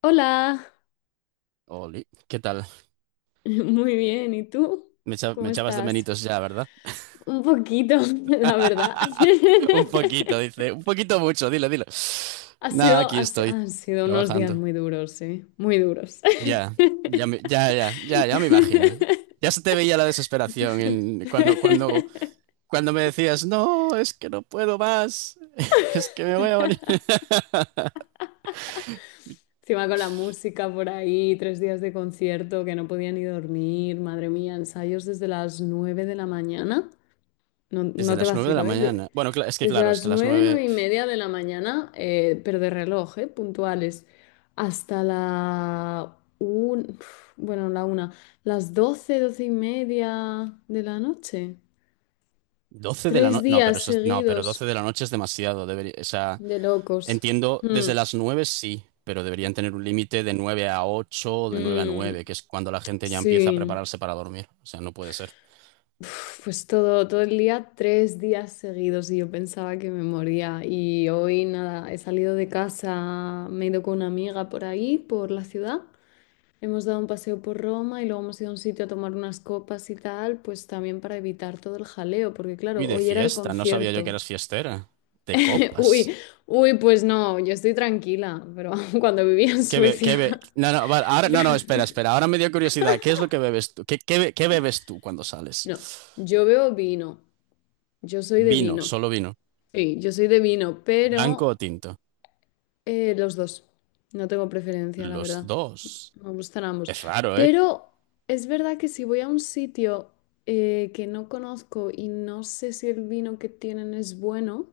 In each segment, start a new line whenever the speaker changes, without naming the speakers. Hola,
Oli, ¿qué tal?
muy bien. ¿Y tú?
Me
¿Cómo
echabas de
estás?
menitos ya, ¿verdad?
Un poquito, la verdad.
Un poquito, dice. Un poquito mucho, dilo, dilo.
Ha
Nada,
sido,
aquí
ha si-
estoy,
han sido unos días
trabajando.
muy duros, sí, muy duros.
Ya, ya, me imagino. Ya se te veía la desesperación cuando me decías, no, es que no puedo más, es que me voy a morir.
Encima con la música por ahí, 3 días de concierto que no podía ni dormir, madre mía, ensayos desde las 9 de la mañana. No,
Desde
no te
las 9 de la
vacilo, ¿eh?
mañana. Bueno, es que
Desde
claro, es que
las
las
9,
9,
9:30 de la mañana, pero de reloj, ¿eh? Puntuales, hasta uf, bueno, la 1, las 12, 12:30 de la noche.
12 de la
Tres
noche. No, pero
días
eso, no, pero
seguidos
12 de la noche es demasiado. Debería.
de locos.
Entiendo, desde
Mm,
las 9 sí, pero deberían tener un límite de 9 a 8, de 9 a
mm,
9, que es cuando la gente ya empieza a
sí.
prepararse para dormir. O sea, no puede ser.
Uf, pues todo, todo el día, 3 días seguidos y yo pensaba que me moría. Y hoy nada, he salido de casa, me he ido con una amiga por ahí, por la ciudad. Hemos dado un paseo por Roma y luego hemos ido a un sitio a tomar unas copas y tal, pues también para evitar todo el jaleo, porque
Uy,
claro,
de
hoy era el
fiesta, no sabía yo que
concierto.
eras fiestera. De
Uy,
copas.
uy, pues no, yo estoy tranquila, pero cuando vivía en Suecia,
No, no, vale, ahora, no, no,
yo-
espera, espera. Ahora me dio curiosidad. ¿Qué es lo que bebes tú? ¿Qué bebes tú cuando sales?
no, yo veo vino, yo soy de
Vino,
vino.
solo vino.
Sí, yo soy de vino,
¿Blanco
pero
o tinto?
eh, los dos. No tengo preferencia, la
Los
verdad.
dos.
Me gustan ambos.
Es raro, ¿eh?
Pero es verdad que si voy a un sitio que no conozco y no sé si el vino que tienen es bueno,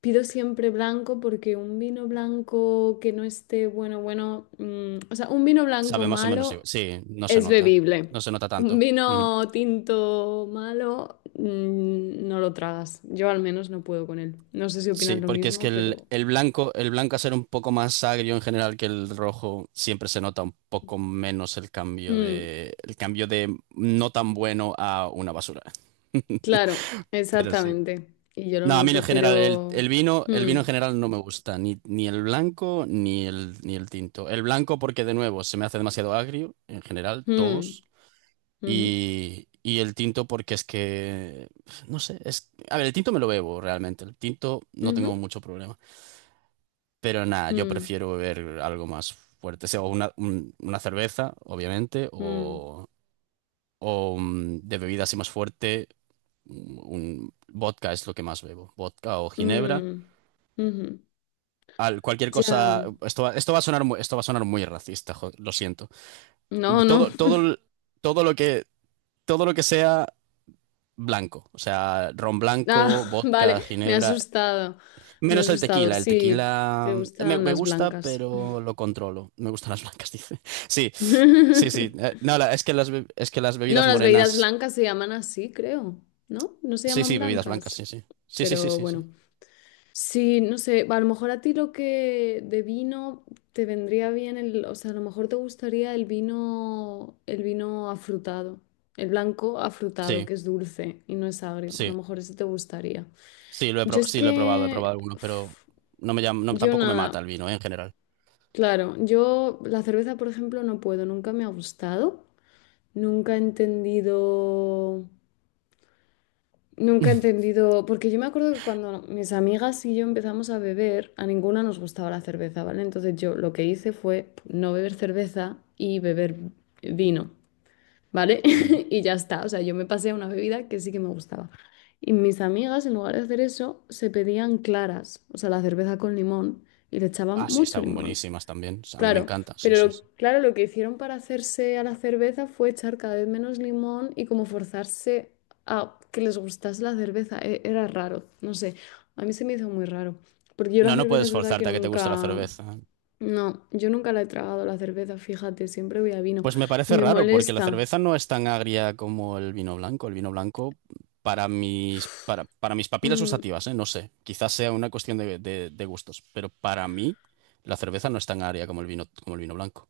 pido siempre blanco porque un vino blanco que no esté bueno, bueno, mm, o sea, un vino blanco
Sabe más o menos
malo
igual. Sí, no se
es
nota.
bebible.
No se nota
Un
tanto.
vino tinto malo, mm, no lo tragas. Yo al menos no puedo con él. No sé si opinas
Sí,
lo
porque es que
mismo,
el,
pero.
el blanco, el blanco, a ser un poco más agrio en general que el rojo, siempre se nota un poco menos el cambio
Mm.
de, el cambio de no tan bueno a una basura.
Claro,
Pero sí.
exactamente. Y yo lo
No, a mí en
noto,
general, el,
pero.
el vino, el
Hmm,
vino en general no me gusta, ni el blanco ni el tinto. El blanco porque de nuevo se me hace demasiado agrio, en general,
hmm,
todos.
ujú,
Y el tinto porque es que, no sé, es, a ver, el tinto me lo bebo realmente, el tinto no
ujú,
tengo mucho problema. Pero nada, yo
hmm,
prefiero beber algo más fuerte, sea una cerveza, obviamente,
hmm,
o de bebida así más fuerte, un vodka es lo que más bebo, vodka o ginebra.
hmm, ujú.
Cualquier
Ya.
cosa, esto va a sonar muy, esto va a sonar muy racista, lo siento.
No, no.
Todo, todo, el- todo lo que, todo lo que sea blanco, o sea, ron blanco,
Ah,
vodka,
vale, me ha
ginebra,
asustado. Me ha
menos el
asustado.
tequila. El
Sí,
tequila
te
me,
gustan
me
las
gusta,
blancas.
pero lo controlo. Me gustan las blancas, dice. Sí, sí, sí. No, es que es que las
No,
bebidas
las bebidas
morenas.
blancas se llaman así, creo. ¿No? No se
Sí,
llaman
sí, bebidas blancas,
blancas.
sí, sí. Sí, sí, sí,
Pero
sí, sí.
bueno. Sí, no sé, a lo mejor a ti lo que de vino te vendría bien el, o sea, a lo mejor te gustaría el vino afrutado, el blanco afrutado,
Sí,
que es dulce y no es agrio. A lo
sí.
mejor ese te gustaría.
Sí, lo he
Yo
probado,
es
sí, lo he probado, he
que,
probado alguno, pero
uf,
no me llama, no,
yo
tampoco me mata
nada,
el vino, en general.
claro, yo la cerveza, por ejemplo, no puedo, nunca me ha gustado, nunca he entendido. Nunca he entendido, porque yo me acuerdo que cuando mis amigas y yo empezamos a beber, a ninguna nos gustaba la cerveza, ¿vale? Entonces yo lo que hice fue no beber cerveza y beber vino, ¿vale?
Ujú.
Y ya está, o sea, yo me pasé a una bebida que sí que me gustaba. Y mis amigas, en lugar de hacer eso, se pedían claras, o sea, la cerveza con limón, y le echaban
Ah, sí,
mucho
están
limón.
buenísimas también. A mí me
Claro,
encanta, sí,
pero
sí, sí.
claro, lo que hicieron para hacerse a la cerveza fue echar cada vez menos limón y como forzarse a que les gustase la cerveza. Era raro, no sé. A mí se me hizo muy raro. Porque yo la
No, no
cerveza
puedes
es verdad que
forzarte a que te guste la
nunca.
cerveza.
No, yo nunca la he tragado la cerveza, fíjate, siempre voy a vino.
Pues me
Y
parece
me
raro, porque la
molesta.
cerveza no es tan agria como el vino blanco. El vino blanco, para mis papilas
Mm,
gustativas, ¿eh? No sé, quizás sea una cuestión de gustos, pero para mí la cerveza no es tan agria como el vino, blanco.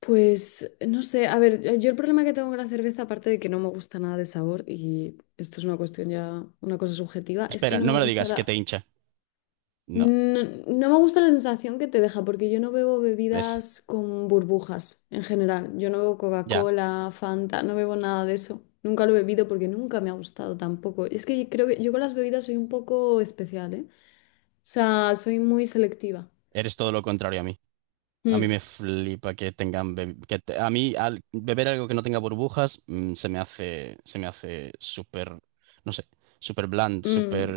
pues no sé, a ver, yo el problema que tengo con la cerveza, aparte de que no me gusta nada de sabor, y esto es una cuestión ya, una cosa subjetiva, es que
Espera,
no
no
me
me lo
gusta
digas, que te
la.
hincha. No,
No, no me gusta la sensación que te deja, porque yo no bebo
ves,
bebidas con burbujas en general. Yo no bebo
ya,
Coca-Cola, Fanta, no bebo nada de eso. Nunca lo he bebido porque nunca me ha gustado tampoco. Es que creo que yo con las bebidas soy un poco especial, ¿eh? O sea, soy muy selectiva.
eres todo lo contrario a mí. A mí
Mm,
me flipa que tengan. A mí, al beber algo que no tenga burbujas, se me hace súper, no sé, súper bland,
mm.
súper.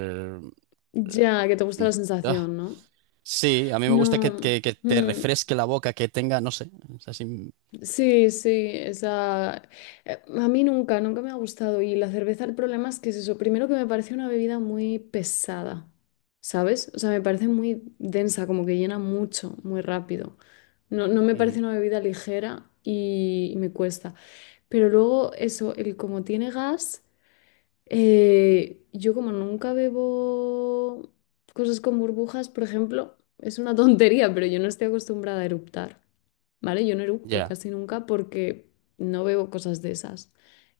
eh,
Ya, que te gusta la
ah,
sensación, ¿no?
Sí, a mí me gusta que,
No.
que- que te
Mm.
refresque la boca, que tenga, no sé, es así.
Sí, sí, esa, a mí nunca, nunca me ha gustado. Y la cerveza, el problema es que es eso. Primero que me parece una bebida muy pesada, ¿sabes? O sea, me parece muy densa, como que llena mucho, muy rápido. No, no me
Ujú.
parece una bebida ligera y me cuesta. Pero luego eso, el como tiene gas, yo como nunca bebo cosas con burbujas, por ejemplo, es una tontería, pero yo no estoy acostumbrada a eructar. ¿Vale? Yo no eructo
Ya.
casi nunca porque no bebo cosas de esas.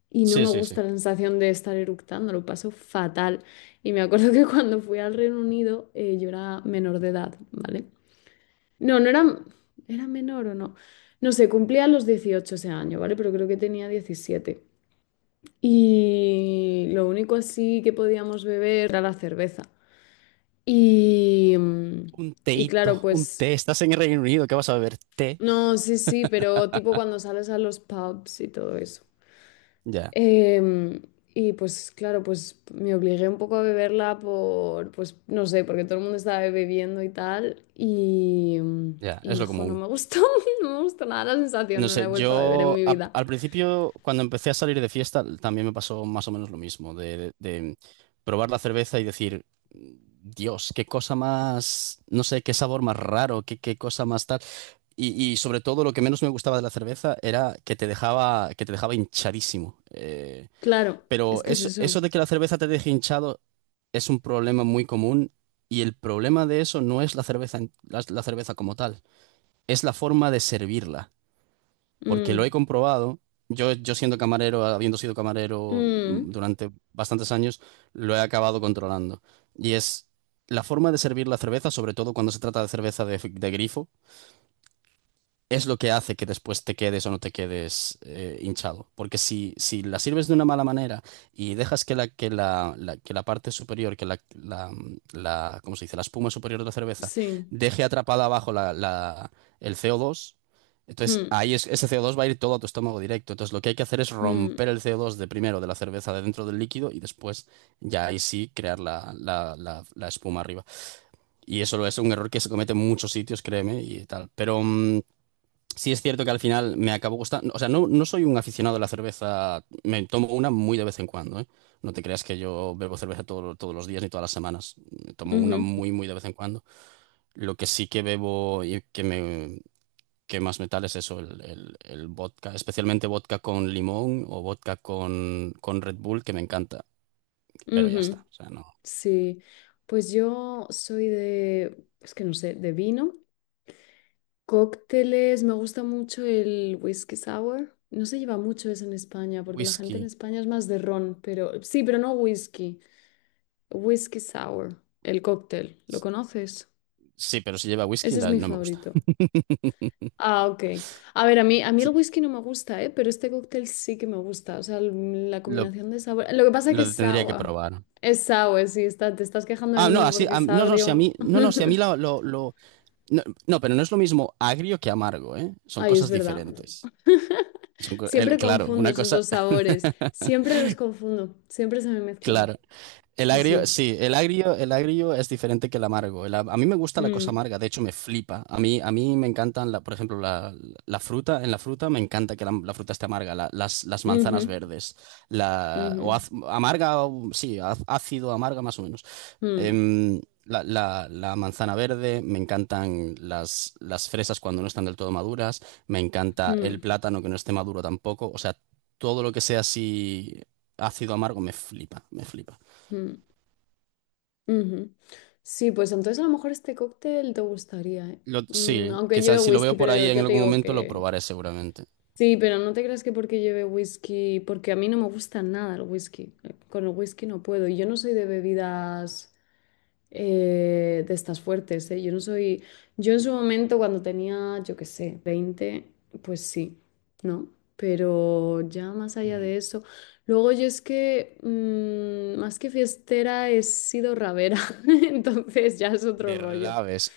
Y no
Sí,
me
sí, sí.
gusta la sensación de estar eructando, lo paso fatal. Y me acuerdo que cuando fui al Reino Unido, yo era menor de edad, ¿vale? No, no era, menor o no. No sé, cumplía los 18 ese año, ¿vale? Pero creo que tenía 17. Y lo único así que podíamos beber era la cerveza. Y, mm,
Un
y
teíto,
claro,
un
pues,
té. Estás en el Reino Unido, ¿qué vas a beber? Té.
no, sí, sí, pero tipo cuando sales a los pubs y todo eso.
Ya,
Em, y pues claro, pues me obligué un poco a beberla por, pues no sé, porque todo el mundo estaba bebiendo y tal. Y, em,
ya,
y
es
no,
lo
jo, no
común.
me gustó, no me gustó nada la sensación,
No
no la he
sé,
vuelto a beber en mi vida.
al principio, cuando empecé a salir de fiesta, también me pasó más o menos lo mismo, de probar la cerveza y decir, Dios, qué cosa más, no sé, qué sabor más raro, qué cosa más tal. Y sobre todo lo que menos me gustaba de la cerveza era que te dejaba, hinchadísimo.
Claro,
Pero
es que es
eso,
eso.
eso de que la cerveza te deje hinchado es un problema muy común, y el problema de eso no es la cerveza, la cerveza como tal, es la forma de servirla porque lo he
Mm,
comprobado. Yo siendo camarero, habiendo sido camarero
mm,
durante bastantes años, lo he acabado controlando. Y es la forma de servir la cerveza, sobre todo cuando se trata de cerveza de grifo, es lo que hace que después te quedes o no te quedes hinchado. Porque si la sirves de una mala manera y dejas que la parte superior, que la- ¿cómo se dice? La espuma superior de la cerveza
sí.
deje atrapada abajo el CO2, entonces
Mm,
ahí ese CO2 va a ir todo a tu estómago directo. Entonces lo que hay que hacer es
mm,
romper el CO2 de primero de la cerveza de dentro del líquido, y después ya ahí sí crear la espuma arriba. Y eso es un error que se comete en muchos sitios, créeme, y tal. Pero sí, es cierto que al final me acabo gustando. O sea, no, no soy un aficionado a la cerveza. Me tomo una muy de vez en cuando, ¿eh? No te creas que yo bebo cerveza todos los días ni todas las semanas. Me tomo una
ujú,
muy, muy de vez en cuando. Lo que sí que bebo y que más me tal es eso, el vodka, especialmente vodka con limón o vodka con Red Bull, que me encanta. Pero ya
ujú,
está. O sea, no.
sí. Pues yo soy de, es que no sé, de vino. Cócteles, me gusta mucho el whisky sour. No se lleva mucho eso en España, porque la gente en
Whisky.
España es más de ron, pero sí, pero no whisky. Whisky sour, el cóctel, ¿lo conoces?
Sí, pero si lleva whisky,
Ese es
no
mi
no me gusta.
favorito. Ah, ok. A ver, a mí
Sí,
el whisky no me gusta, ¿eh? Pero este cóctel sí que me gusta. O sea, la
lo,
combinación de sabor. Lo que pasa es que
lo
es
tendría que
sour.
probar.
Es sour, sí, está, te estás quejando
Ah,
del
no,
vino
así,
porque es
no, no, si a mí,
agrio.
no, no, si a mí no, no, pero no es lo mismo agrio que amargo, ¿eh? Son
Ay, es
cosas
verdad.
diferentes. Son,
Siempre
claro,
confundo
una
esos
cosa,
dos sabores. Siempre los confundo. Siempre se me mezclan.
claro. El
Sí,
agrio,
sí.
sí, el agrio es diferente que el amargo. El a mí me gusta la cosa
Mm,
amarga, de hecho me flipa. A mí me encantan, por ejemplo, la fruta, en la fruta me encanta que la fruta esté amarga, las
ujú,
manzanas verdes,
ujú,
amarga, sí, ácido, amarga más o menos.
mm,
La manzana verde, me encantan las fresas cuando no están del todo maduras, me encanta el
mm,
plátano que no esté maduro tampoco, o sea, todo lo que sea así ácido amargo me flipa, me flipa.
mm, ujú. Sí, pues entonces a lo mejor este cóctel te gustaría, ¿eh?
Sí,
Aunque lleve
quizás si lo veo
whisky,
por
pero
ahí
yo
en
ya te
algún
digo
momento lo
que.
probaré seguramente.
Sí, pero no te creas que porque lleve whisky, porque a mí no me gusta nada el whisky. Con el whisky no puedo. Y yo no soy de bebidas, de estas fuertes, ¿eh? Yo no soy, yo en su momento cuando tenía, yo qué sé, 20, pues sí, ¿no? Pero ya más allá
Ujú.
de eso, luego yo es que, más que fiestera he sido rabera, entonces ya es otro
De
rollo.
rabes,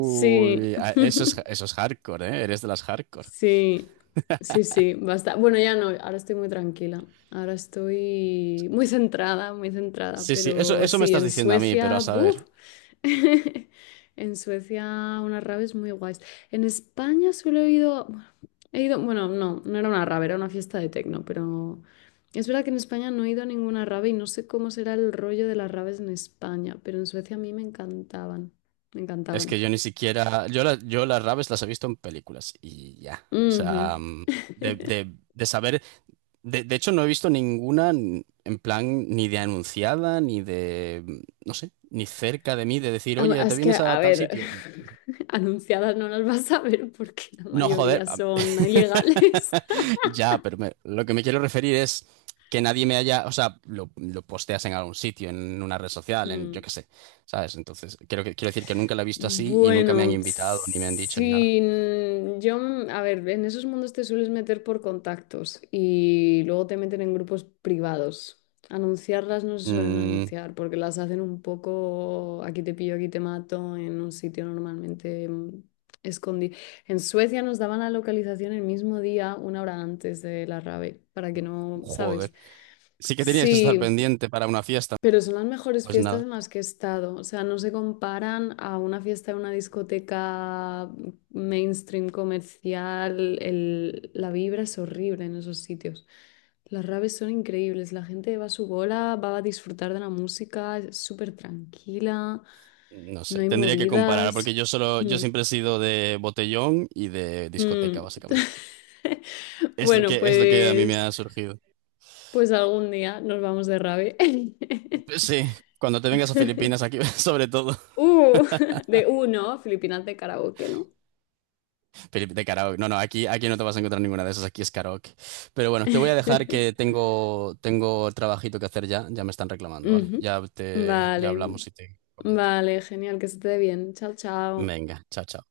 Sí,
eso es hardcore, ¿eh? Eres de las hardcore.
sí, sí, sí, basta. Bueno, ya no, ahora estoy muy tranquila. Ahora estoy muy centrada, muy centrada.
Sí, sí, eso,
Pero
eso me
sí,
estás
en
diciendo a mí, pero a
Suecia,
saber.
¡buf! En Suecia, unas raves muy guays. En España solo he ido, bueno, he ido, bueno, no, no era una rave, era una fiesta de tecno, pero es verdad que en España no he ido a ninguna rave y no sé cómo será el rollo de las raves en España, pero en Suecia a mí me encantaban, me
Es
encantaban.
que yo ni siquiera. Yo las raves las he visto en películas y ya. O sea,
Ujú.
de, de- de saber. De hecho, no he visto ninguna en plan ni de anunciada, ni de. No sé, ni cerca de mí de decir, oye, ¿te
Es que,
vienes a
a
tal
ver,
sitio?
anunciadas no las vas a ver porque la
No, joder.
mayoría son ilegales.
Ya, pero lo que me quiero referir es que nadie me haya. O sea, lo posteas en algún sitio, en una red social, en yo
Mm.
qué sé, ¿sabes? Entonces, creo que, quiero decir que nunca la he visto así y nunca me han
Bueno,
invitado, ni me han dicho, ni nada.
sí, yo, a ver, en esos mundos te sueles meter por contactos y luego te meten en grupos privados. Anunciarlas no se suelen
Mm,
anunciar porque las hacen un poco aquí te pillo, aquí te mato, en un sitio normalmente escondido. En Suecia nos daban la localización el mismo día, 1 hora antes de la rave, para que no,
joder.
¿sabes?
Sí que tenías que estar
Sí,
pendiente para una fiesta.
pero son las mejores
Pues
fiestas
nada,
en las que he estado. O sea, no se comparan a una fiesta de una discoteca mainstream comercial. La vibra es horrible en esos sitios. Las raves son increíbles. La gente va a su bola, va a disfrutar de la música, es súper tranquila,
no
no
sé.
hay
Tendría que comparar porque
movidas.
yo solo, yo
Mm,
siempre he sido de botellón y de discoteca,
mm.
básicamente. Es lo
Bueno,
que, es lo que a mí me
pues,
ha surgido.
pues algún día nos vamos de rave.
Pues sí, cuando te vengas a Filipinas, aquí sobre todo.
Uh, de uno, Filipinas de karaoke, ¿no?
De karaoke. No, no, aquí, no te vas a encontrar ninguna de esas, aquí es karaoke. Pero bueno, te voy a dejar que tengo trabajito que hacer ya, ya me están reclamando, ¿vale?
Ujú.
Ya
Vale,
hablamos y te comento.
vale, genial, que se te dé bien. Chao, chao.
Venga, chao, chao.